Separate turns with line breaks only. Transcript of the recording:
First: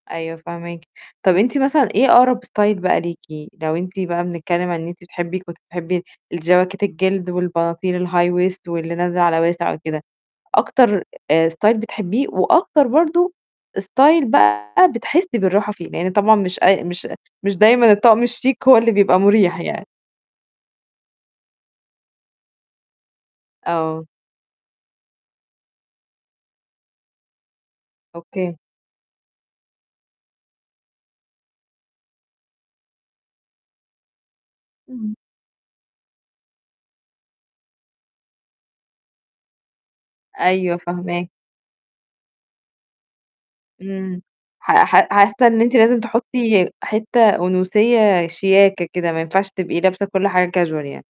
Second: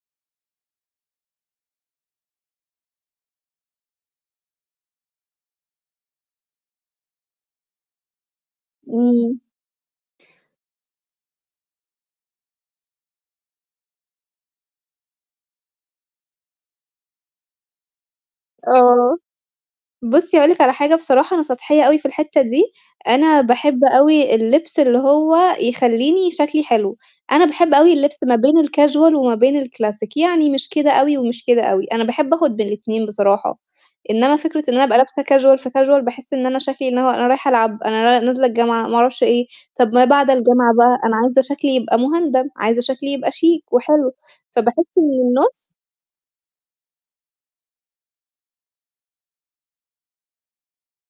أيوه، فاهماكِ، طَب أنتِ مثلًا إيه أقرب ستايل بقى ليكِ، لو أنتِ بقى بنتكلّم ع إن أنتِ بتحبّي كنتِ بتحبي الجواكت الجلد والبناطيل الhigh waist واللي نازلة
إمم.
على واسع وكده، أكتر آآ، ستايل بتحبّيه وأكتر برضه ستايل بقى بتحسّي بالراحة فيه، لإن طبعًا مش أي مش مش دايمًا الطَقم الشيك هو اللي
آه.
بيبقى مُريح يعني؟
بُصّي هاقول لِك على حاجة بصراحة أنا سطحية أوي في الحتّة دي، أنا باحب
آه.
أوي اللبس اللي هو يخلّيني شَكلي حلو، أنا باحب أوي اللبس ما بين
أوكي.
الcasual وما بين الكلاسيك يعني مش كده أوي ومش كده أوي، أنا باحب آخُد بين الاتنين بصراحة، إنمّا فكرة إن أنا أبقى
اهم.
لابسة casual في casual باحس إن أنا شَكلي إن هو أنا رايحة ألعب، أنا ن نازلة الجامعة ما أعرفش إيه. طَب ما بعد الجامعة
أيوه،
بقى أنا
فاهما
عايزة شَكلي يبقى مُهندَم عايزة شَكلي يبقى شيك وحلو،
إمم، ح
فباحس
ح
إن
حاسّة
النُص
إن أنتِ لازم تحطّي حتّة أُنوثيّة شياكة كده، ما ينفعش تبقي لابسة كل حاجة casual يعني.